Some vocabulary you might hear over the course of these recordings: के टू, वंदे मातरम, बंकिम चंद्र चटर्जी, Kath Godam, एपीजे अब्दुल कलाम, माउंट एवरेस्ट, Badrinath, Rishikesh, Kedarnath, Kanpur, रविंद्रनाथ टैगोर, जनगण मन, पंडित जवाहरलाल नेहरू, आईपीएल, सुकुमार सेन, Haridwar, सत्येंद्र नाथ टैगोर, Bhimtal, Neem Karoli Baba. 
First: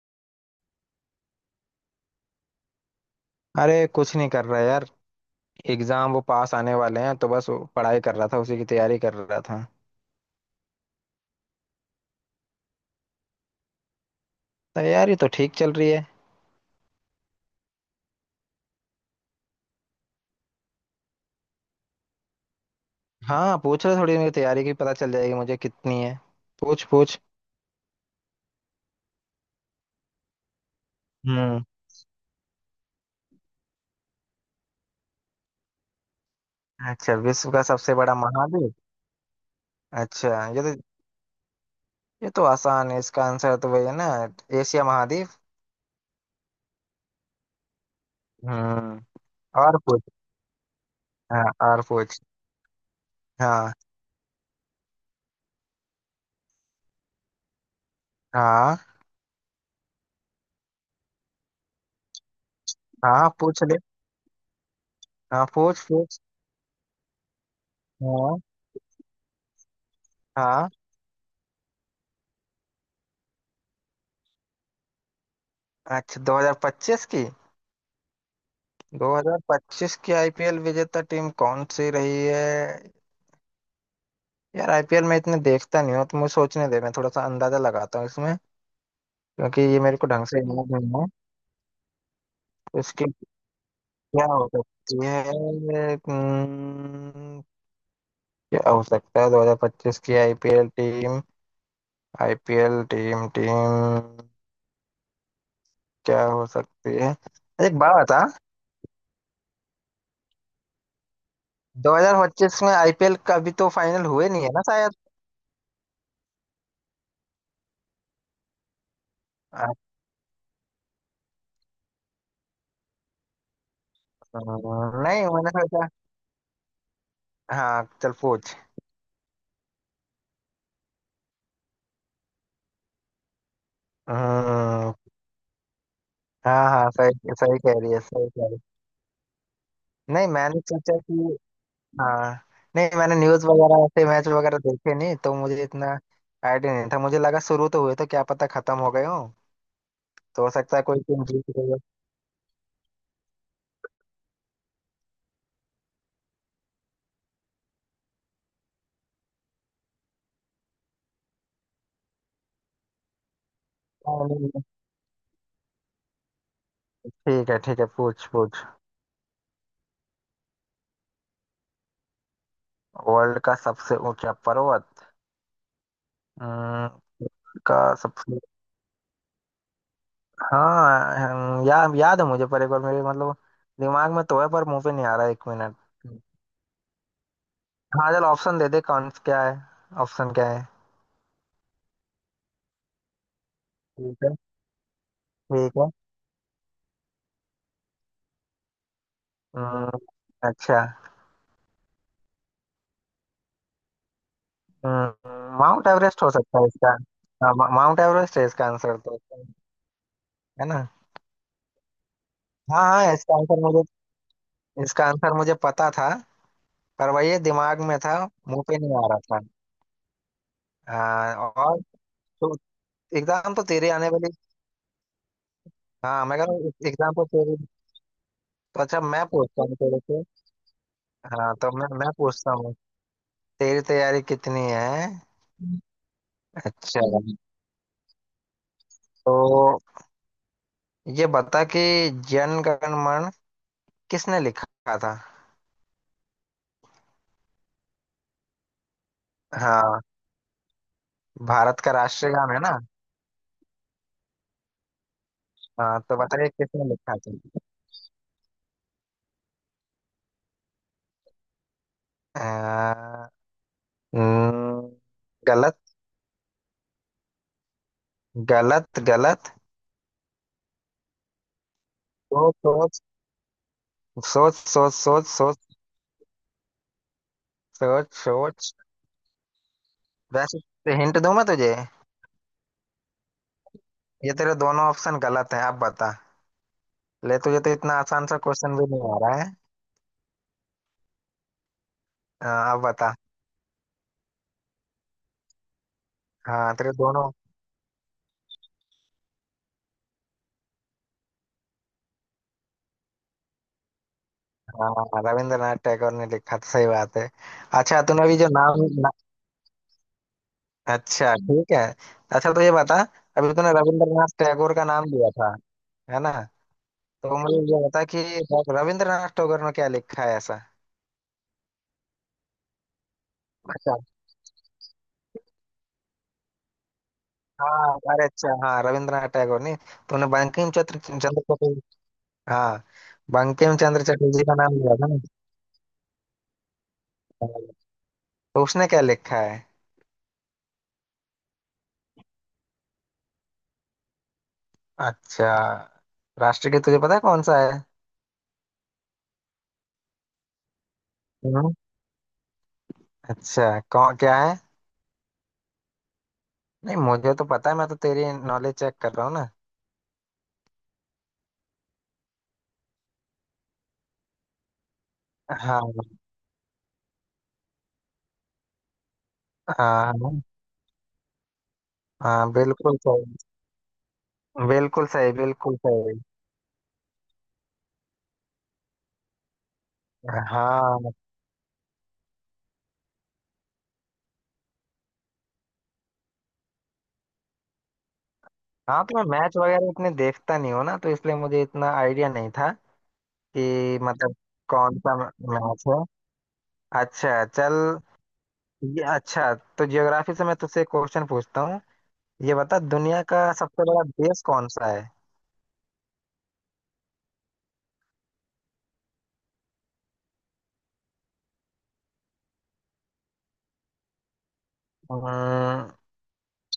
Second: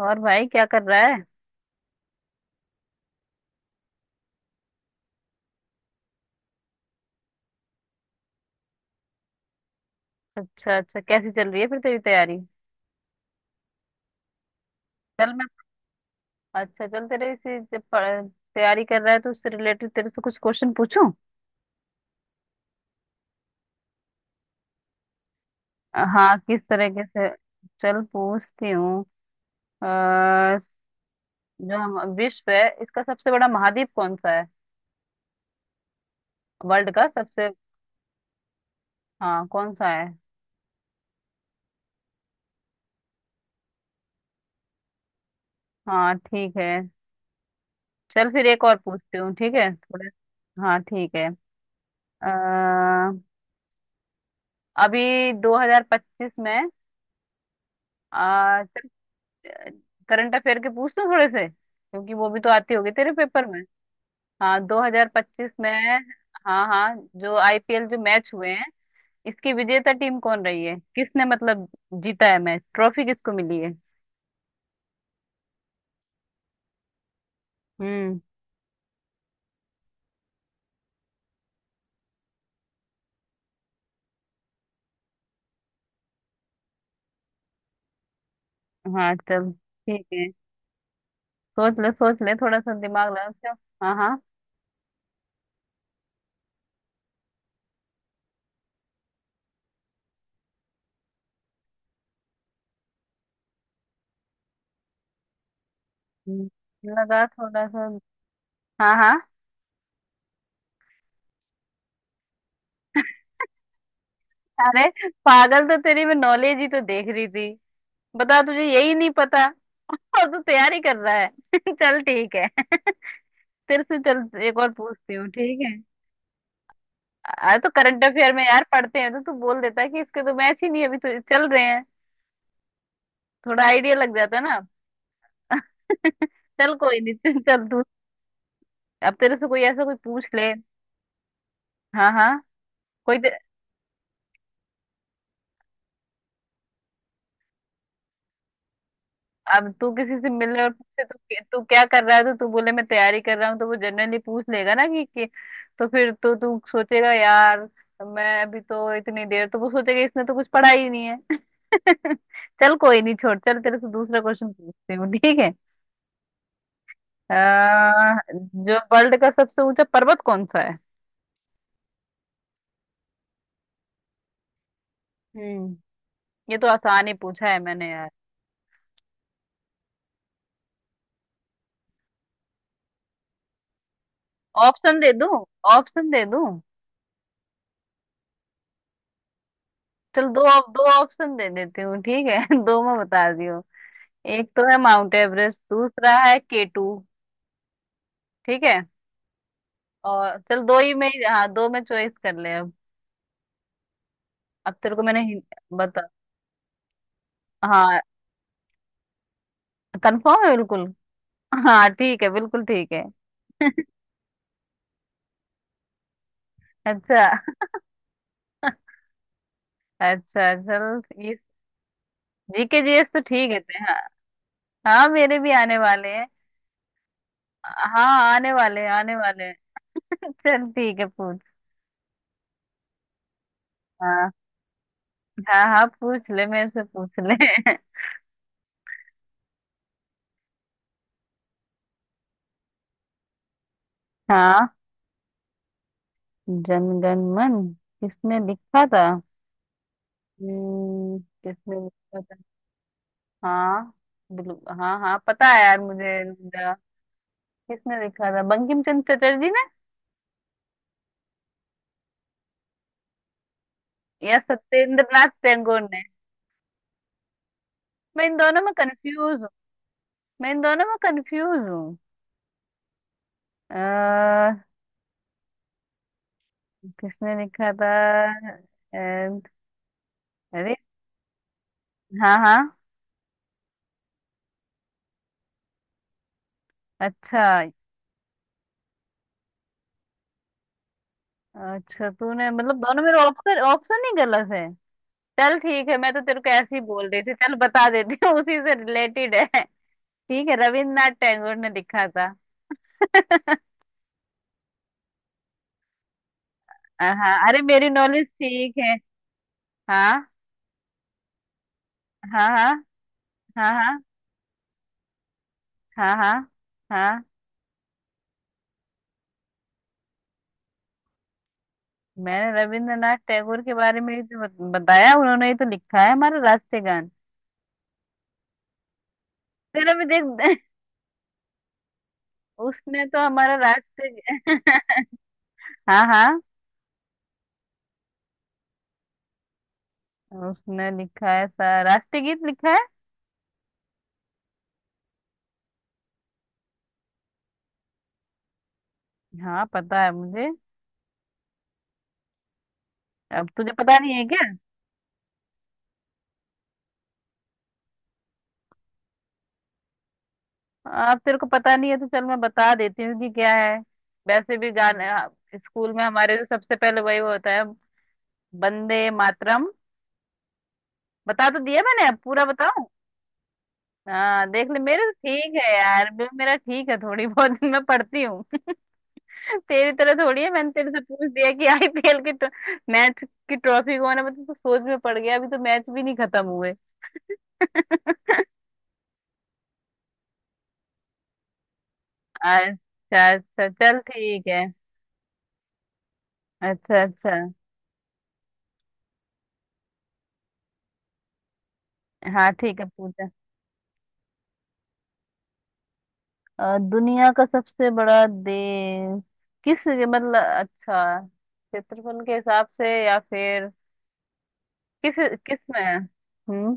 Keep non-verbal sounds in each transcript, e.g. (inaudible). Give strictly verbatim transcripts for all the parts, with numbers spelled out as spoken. और भाई क्या कर रहा है। अरे कुछ नहीं कर रहा यार। एग्जाम वो पास आने वाले हैं तो बस वो पढ़ाई कर रहा था, उसी की तैयारी कर रहा था। अच्छा अच्छा, कैसी चल रही है फिर तेरी तैयारी। तैयारी तो चल मैं, ठीक चल रही है। अच्छा चल तेरे इसी जब पढ़- तैयारी कर रहा है तो उससे रिलेटेड तेरे से कुछ क्वेश्चन पूछूं। हाँ पूछ, रहे थोड़ी मेरी तैयारी की पता चल जाएगी मुझे कितनी अ, है। हाँ, किस पूछ तरीके पूछ से। चल पूछती हूँ। अ, हम्म। जो हम विश्व है, इसका सबसे बड़ा महाद्वीप कौन सा है। वर्ल्ड का अच्छा सबसे, विश्व का सबसे बड़ा महाद्वीप। हाँ कौन सा है। अच्छा ये तो ये तो आसान है, इसका आंसर तो वही है ना। एशिया महाद्वीप। हाँ ठीक है। चल फिर एक और हम्म, पूछती हूँ, ठीक है और पूछ। थोड़े। हाँ ठीक है। हाँ, और पूछ। अ, हाँ अभी दो हज़ार पच्चीस में, आ, हाँ, करंट अफेयर के पूछ लूं थोड़े से, क्योंकि वो भी तो आती होगी तेरे हाँ पेपर में। पूछ ले। हाँ, हाँ दो हज़ार पच्चीस में, पूछ पूछ हाँ हाँ, जो आईपीएल जो मैच हाँ हुए हैं, इसकी विजेता टीम कौन रही हाँ। है, किसने मतलब जीता है मैच, ट्रॉफी किसको मिली है। अच्छा दो हज़ार पच्चीस की। हम्म, दो हज़ार पच्चीस की आईपीएल विजेता टीम कौन सी रही है। यार आईपीएल में इतने देखता नहीं हूँ, तो मुझे सोचने दे, मैं थोड़ा सा अंदाजा लगाता हूँ इसमें। हाँ चल क्योंकि ये मेरे ठीक को है। ढंग से याद नहीं है। सोच ले सोच ले, थोड़ा सा तो इसकी दिमाग लगा क्यों। हाँ हाँ। क्या हो सकती है। हम्म, क्या हो सकता है दो हज़ार पच्चीस की आईपीएल team आईपीएल team team क्या हो हम्म, सकती है। लगा थोड़ा एक सा। बात बता, हाँ हाँ। दो हज़ार पच्चीस में आईपीएल का अभी तो फाइनल हुए नहीं है ना अरे शायद। पागल, तो तेरी मैं नॉलेज ही तो देख रही थी। बता, तुझे यही नहीं पता अच्छा, (laughs) और तू तैयारी कर रहा है। (laughs) चल ठीक है। (laughs) तेरे से चल एक और पूछती नहीं हूँ, मैंने ठीक है। सोचा। आ तो हाँ करंट चल अफेयर में पूछ। यार पढ़ते हैं तो तू बोल देता है कि इसके तो मैच ही नहीं है, अभी तो चल रहे हैं। थोड़ा आइडिया लग जाता है ना। हम्म। (laughs) हाँ चल हाँ, कोई नहीं, सही चल सही चल कह तू, रही है, सही कह रही अब तेरे से कोई ऐसा कोई है। नहीं पूछ ले। मैंने सोचा कि, हाँ हाँ, हाँ। नहीं मैंने कोई ते- न्यूज़ वगैरह ऐसे मैच वगैरह देखे नहीं तो मुझे इतना आइडिया नहीं था। मुझे लगा शुरू तो हुए, तो क्या पता खत्म हो गए हो। अब तू किसी से तो हो मिलने और सकता है कोई पूछे तो, टीम जीत तू गई हो। क्या कर रहा है तो तू बोले मैं तैयारी कर रहा हूँ, तो वो जनरली पूछ लेगा ना कि, कि तो फिर तो तू सोचेगा यार। मैं अभी तो इतनी देर तो वो सोचेगा, इसने तो कुछ पढ़ा ही नहीं है। (laughs) चल कोई नहीं, छोड़, चल तेरे से दूसरा हाँ, नहीं, क्वेश्चन नहीं। पूछती हूँ, ठीक है। ठीक है, ठीक है, अह, पूछ पूछ जो वर्ल्ड का सबसे ऊंचा पर्वत कौन सा है। वर्ल्ड का सबसे ऊंचा पर्वत। हम्म। ये तो आसान ही हम्म, पूछा है मैंने का यार। सबसे। हाँ याद याद है मुझे, पर एक बार, मेरे मतलब दिमाग में तो है पर मुंह पे ऑप्शन नहीं दे आ रहा, दूं? एक मिनट। ऑप्शन दे दूं? हाँ चल ऑप्शन दे दे, कौन क्या है। चल ऑप्शन दो, क्या है। दो ऑप्शन दे देती हूँ, ठीक है। (laughs) दो में बता दियो, ठीक है। एक तो है माउंट एवरेस्ट, ठीक है। दूसरा है के टू। ठीक है। हम्म। और चल दो अच्छा। ही में ही- हाँ, दो में चॉइस कर ले अब। अब तेरे को मैंने हिं- हम्म, माउंट बता। एवरेस्ट हो सकता है इसका। हाँ, मा- हाँ, माउंट एवरेस्ट है इसका आंसर तो। कंफर्म है है ना। बिल्कुल। हाँ ठीक है, बिल्कुल हाँ ठीक है। हाँ, इसका आंसर मुझे, इसका आंसर मुझे पता था। पर अच्छा। वही है, दिमाग में था, मुंह पे (laughs) नहीं आ रहा था। अच्छा चल ये हाँ, और तो जीके जीएस तो ठीक एग्जाम है तो ते- तेरे हाँ। आने वाली। हाँ मेरे भी आने वाले हाँ हैं। मैं कह रहा हूँ एग्जाम तो तेरे। हाँ आने वाले तो हैं, अच्छा आने मैं वाले हैं। पूछता हूँ तेरे से। (laughs) चल ठीक है पूछ। हाँ तो मैं मैं पूछता हूँ, तेरी तैयारी हाँ कितनी है। हाँ, हाँ पूछ ले, मेरे से अच्छा पूछ ले। (laughs) तो ये बता कि जन गण मन किसने हाँ। लिखा था। जनगण मन किसने लिखा था। हाँ, हम्म, किसने भारत का लिखा राष्ट्रीय था। गान है ना। हाँ, बिल्कुल हाँ हाँ, पता है यार हाँ तो मुझे बताइए रुद्रा। किसने लिखा था। किसने लिखा था? बंकिम चंद्र चटर्जी ने अ, न, या सत्येंद्र नाथ टैगोर गलत। ने। मैं इन दोनों में गलत कंफ्यूज हूँ। गलत मैं इन दोनों में कंफ्यूज हूँ। सोच अह, सोच सोच सोच सोच किसने लिखा था। सोच सोच अह, वैसे अरे। हिंट दूं मैं तुझे, हाँ हाँ। ये तेरे दोनों ऑप्शन गलत हैं, अब बता ले, अच्छा। तुझे तो इतना आसान सा क्वेश्चन भी नहीं आ रहा है। अच्छा अ, तूने मतलब अब दोनों बता। मेरे ऑप्शन ऑप्शन ही गलत है। चल ठीक है, मैं तो तेरे को ऐसे हाँ ही तेरे बोल रही दोनों। थी, चल बता देती हूँ उसी से रिलेटेड है। ठीक है, रविन्द्रनाथ टैगोर ने लिखा था। (laughs) हाँ रविंद्रनाथ टैगोर ने लिखा था, सही बात है। हाँ अरे मेरी अच्छा तूने नॉलेज अभी जो ठीक नाम, है। हाँ अच्छा ठीक है। हाँ। अच्छा तो हाँ ये बता, अभी तूने हाँ। हाँ। रविंद्रनाथ टैगोर का नाम लिया था, हाँ है ना। हाँ। हाँ। तो मुझे ये बता कि रविंद्रनाथ टैगोर ने क्या लिखा है ऐसा। मैंने रविंद्रनाथ टैगोर के अच्छा बारे में ही तो बत- बताया, उन्होंने ही तो लिखा है हमारा राष्ट्रीय गान। हाँ, अरे अच्छा हाँ, रविंद्रनाथ टैगोर ने। तेरा भी तूने देख। बंकिम चंद्र चंद्र चटर्जी, (laughs) हाँ, उसने तो हमारा बंकिम चंद्र चटर्जी का राष्ट्रीय नाम लिया था ना। (laughs) हाँ हाँ, तो उसने क्या लिखा है। उसने लिखा है सा राष्ट्रीय गीत लिखा है। अच्छा। राष्ट्रगीत तुझे पता है कौन सा है। हाँ पता है मुझे। हम्म। अब अच्छा तुझे पता नहीं कौन है क्या क्या? है। नहीं, मुझे तो पता है, मैं तो तेरी नॉलेज चेक कर रहा हूँ ना। अब तेरे को पता नहीं है तो चल मैं बता देती हूँ कि क्या है। वैसे भी गाने, हाँ, स्कूल हाँ में हमारे जो सबसे पहले वही होता है, वंदे मातरम। हाँ। हाँ, बता तो दिया मैंने, अब पूरा हाँ, बताऊं। बिल्कुल सही, हाँ देख ले, मेरे बिल्कुल तो सही, ठीक है बिल्कुल यार, सही। मे- मेरा ठीक है थोड़ी बहुत (laughs) मैं पढ़ती हूँ। (laughs) तेरी तरह थोड़ी है, मैंने तेरे से हाँ पूछ दिया कि आईपीएल की तो, मैच की ट्रॉफी कौन है मतलब, तो सोच में पड़ गया, अभी तो मैच भी नहीं खत्म हुए। (laughs) हाँ, तो मैं मैच वगैरह इतने देखता नहीं हूँ ना, तो इसलिए मुझे इतना आइडिया नहीं था अच्छा अच्छा, कि चल मतलब ठीक है। कौन सा मैच है। अच्छा अच्छा। अच्छा चल ये, अच्छा तो ज्योग्राफी से मैं तुझसे क्वेश्चन पूछता हूँ। हाँ ये बता, ठीक है, दुनिया पूछा। का सबसे बड़ा देश कौन सा है। अ, दुनिया का सबसे बड़ा देश, किस मतलब अच्छा क्षेत्रफल के हिसाब से या फिर किस, किस में अम्म, है हम्म?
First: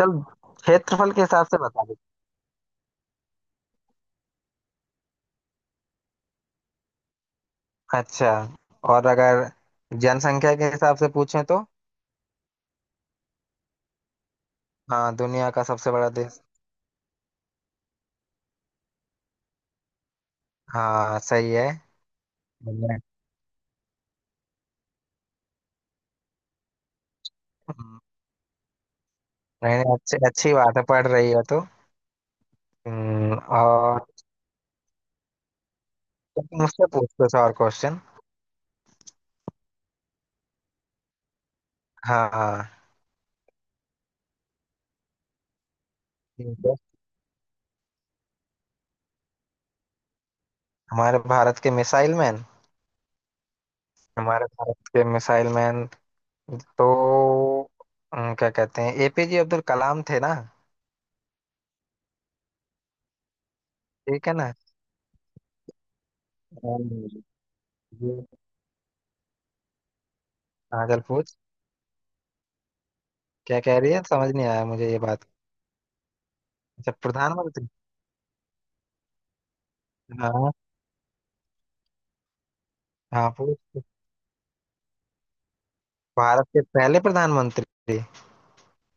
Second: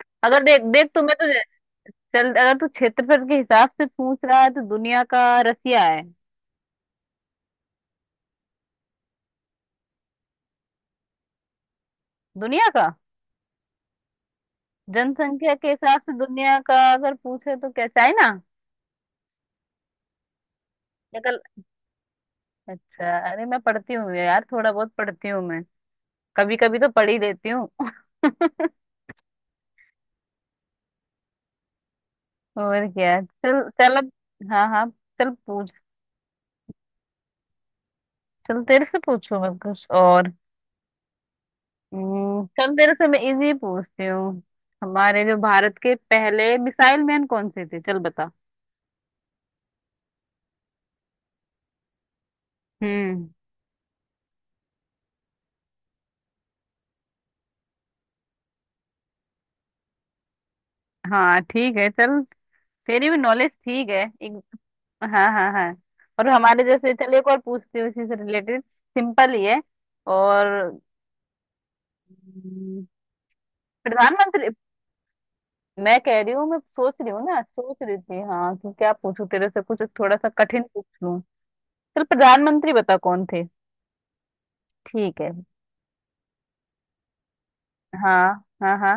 चल अगर देख देख क्षेत्रफल तुम्हें के तो, हिसाब से बता दे। चल अगर तू क्षेत्रफल के हिसाब से पूछ रहा है तो दुनिया का रसिया है। अच्छा, और अगर जनसंख्या के हिसाब से पूछें तो, दुनिया का हाँ दुनिया जनसंख्या का के सबसे हिसाब बड़ा से देश। दुनिया का अगर पूछे तो कैसा है ना। हाँ निकल। सही है। अच्छा, अरे मैं पढ़ती हूँ यार थोड़ा बहुत, पढ़ती हूँ मैं, कभी कभी तो पढ़ ही लेती हूँ। नहीं नहीं, अच्छी अच्छी बात है, पढ़ रही है तो। और क्या, हम्म, चल चल और अब। हाँ हाँ। चल पूछ। तुम मुझसे पूछ कुछ और क्वेश्चन। चल तेरे से पूछू मैं कुछ और। हाँ हम्म, चल हाँ, तेरे से मैं इजी पूछती हूँ। हमारे जो भारत के पहले ठीक है। मिसाइल मैन कौन से थे, चल बता। हमारे भारत के मिसाइल मैन, हम्म। हमारे भारत के मिसाइल मैन, तो हम्म, क्या कहते हैं, एपीजे अब्दुल कलाम थे ना। हाँ ठीक है, चल, तेरी भी नॉलेज ठीक है। ठीक है एक, ना। हाँ हाँ हाँ। और हमारे जैसे, हम्म, चलिए एक और पूछती हूँ, इसी से ये- रिलेटेड सिंपल ही है। और हाँ चल पूछ। हम्म, क्या कह रही है, समझ नहीं प्रधानमंत्री। आया मुझे ये बात। मैं कह रही हूँ, मैं अच्छा सोच रही हूँ ना, प्रधानमंत्री। सोच रही थी हाँ कि क्या पूछूं तेरे से कुछ थोड़ा सा हाँ कठिन पूछ लूँ। चल प्रधानमंत्री बता कौन हाँ थे। पूछ। ठीक है। भारत के पहले प्रधानमंत्री, हाँ हाँ हाँ।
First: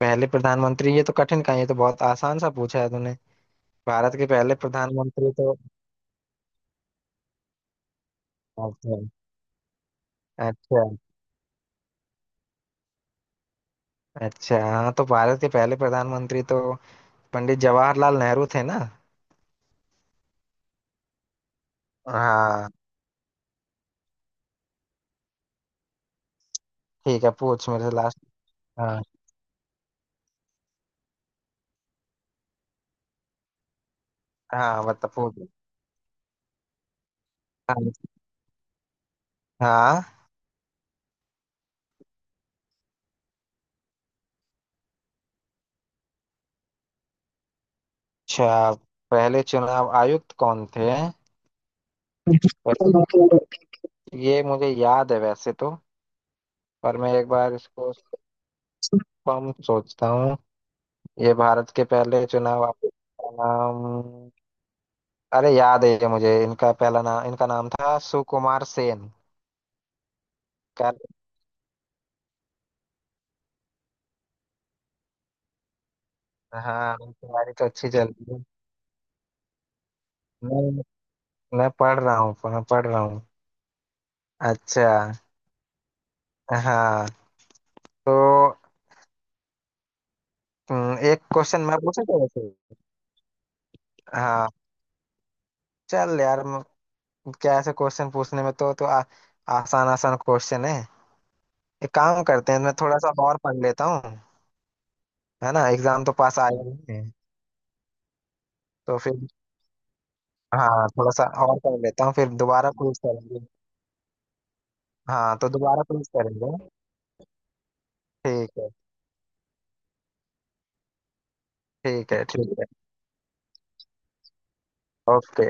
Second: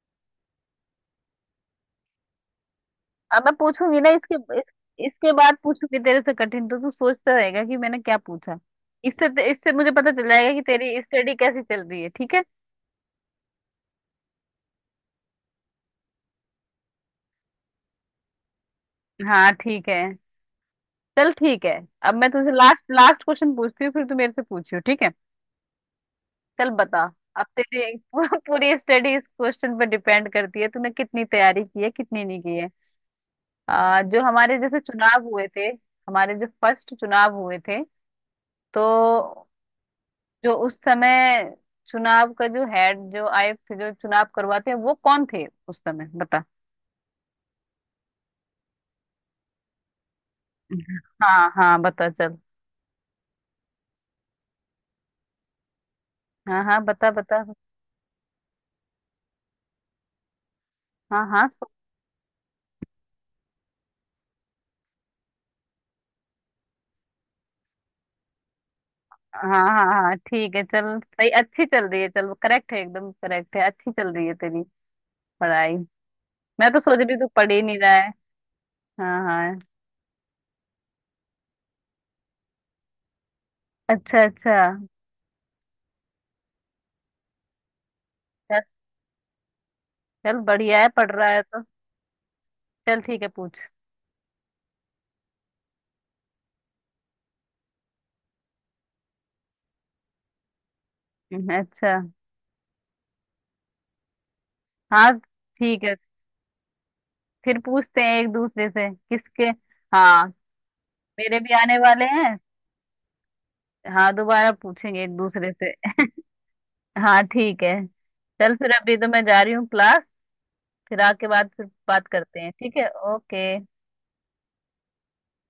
पहले प्रधानमंत्री, ये तो कठिन का, ये तो बहुत आसान सा पूछा है तूने। अब मैं पूछूंगी ना भारत के इसके पहले इस, प्रधानमंत्री इसके तो, बाद पूछूंगी तेरे से कठिन, तो तू सोचता रहेगा कि मैंने क्या पूछा। अच्छा, इससे इससे मुझे पता चल जाएगा कि अच्छा, तेरी स्टडी कैसी चल रही है, ठीक है। अच्छा हाँ, तो भारत के पहले प्रधानमंत्री तो पंडित जवाहरलाल नेहरू थे ना। हाँ ठीक है। चल ठीक है। अब मैं तुझसे हाँ लास्ट लास्ट क्वेश्चन पूछती हूँ, फिर तू मेरे से पूछियो, ठीक है। चल बता। ठीक है, अब पूछ मेरे तेरी से (laughs) लास्ट। पूरी हाँ स्टडी इस क्वेश्चन पर डिपेंड करती है, तूने कितनी तैयारी की है कितनी नहीं की है। आ, जो हमारे जैसे हाँ बता चुनाव हुए पूछ। थे, हमारे जो फर्स्ट चुनाव हुए थे, हाँ, तो हाँ, जो उस समय चुनाव का जो हेड, जो आयुक्त थे, जो चुनाव करवाते हैं, वो कौन थे उस समय बता। अच्छा पहले चुनाव आयुक्त कौन थे। हाँ हाँ बता चल। वैसे ये मुझे याद है वैसे तो, हाँ हाँ पर बता मैं एक बता। बार इसको कम सोचता हूँ। हाँ ये हाँ भारत के पहले चुनाव आयुक्त का नाम, अरे याद है ये मुझे, इनका पहला नाम, इनका नाम था सुकुमार सेन। हाँ हाँ हाँ ठीक है, चल सही, अच्छी चल रही है, चल करेक्ट है, एकदम करेक्ट है, अच्छी चल रही है तेरी पढ़ाई। मैं तो हाँ सोच मेरी रही हूँ तू पढ़ तैयारी ही तो नहीं अच्छी रहा चल है। रही है। हाँ हाँ। मैं मैं पढ़ रहा हूँ, मैं पढ़ रहा हूँ। अच्छा अच्छा। अच्छा, हाँ, तो चल, चल बढ़िया है, हम्म, पढ़ एक रहा है क्वेश्चन तो। मैं पूछूं तेरे से। चल ठीक है पूछ। हाँ चल यार, म- क्या ऐसे क्वेश्चन पूछने में तो तो आ, आसान आसान क्वेश्चन है। हम्म, एक अच्छा। काम करते हैं, मैं थोड़ा सा और पढ़ लेता हूँ, हाँ है ना, ठीक है। एग्जाम तो पास आया ही है, फिर पूछते हैं एक दूसरे से तो फिर, किसके। हाँ हाँ थोड़ा सा मेरे भी और आने पढ़ लेता वाले हूँ, फिर हैं। दोबारा क्विज करेंगे। हाँ, दोबारा पूछेंगे एक हाँ तो दूसरे से। दोबारा क्विज करेंगे। हाँ ठीक है। ठीक चल है। फिर, अभी तो मैं जा रही हूँ क्लास, फिर आके बाद फिर बात ठीक है। करते हैं, ठीक है। ठीक है। ओके। ओके।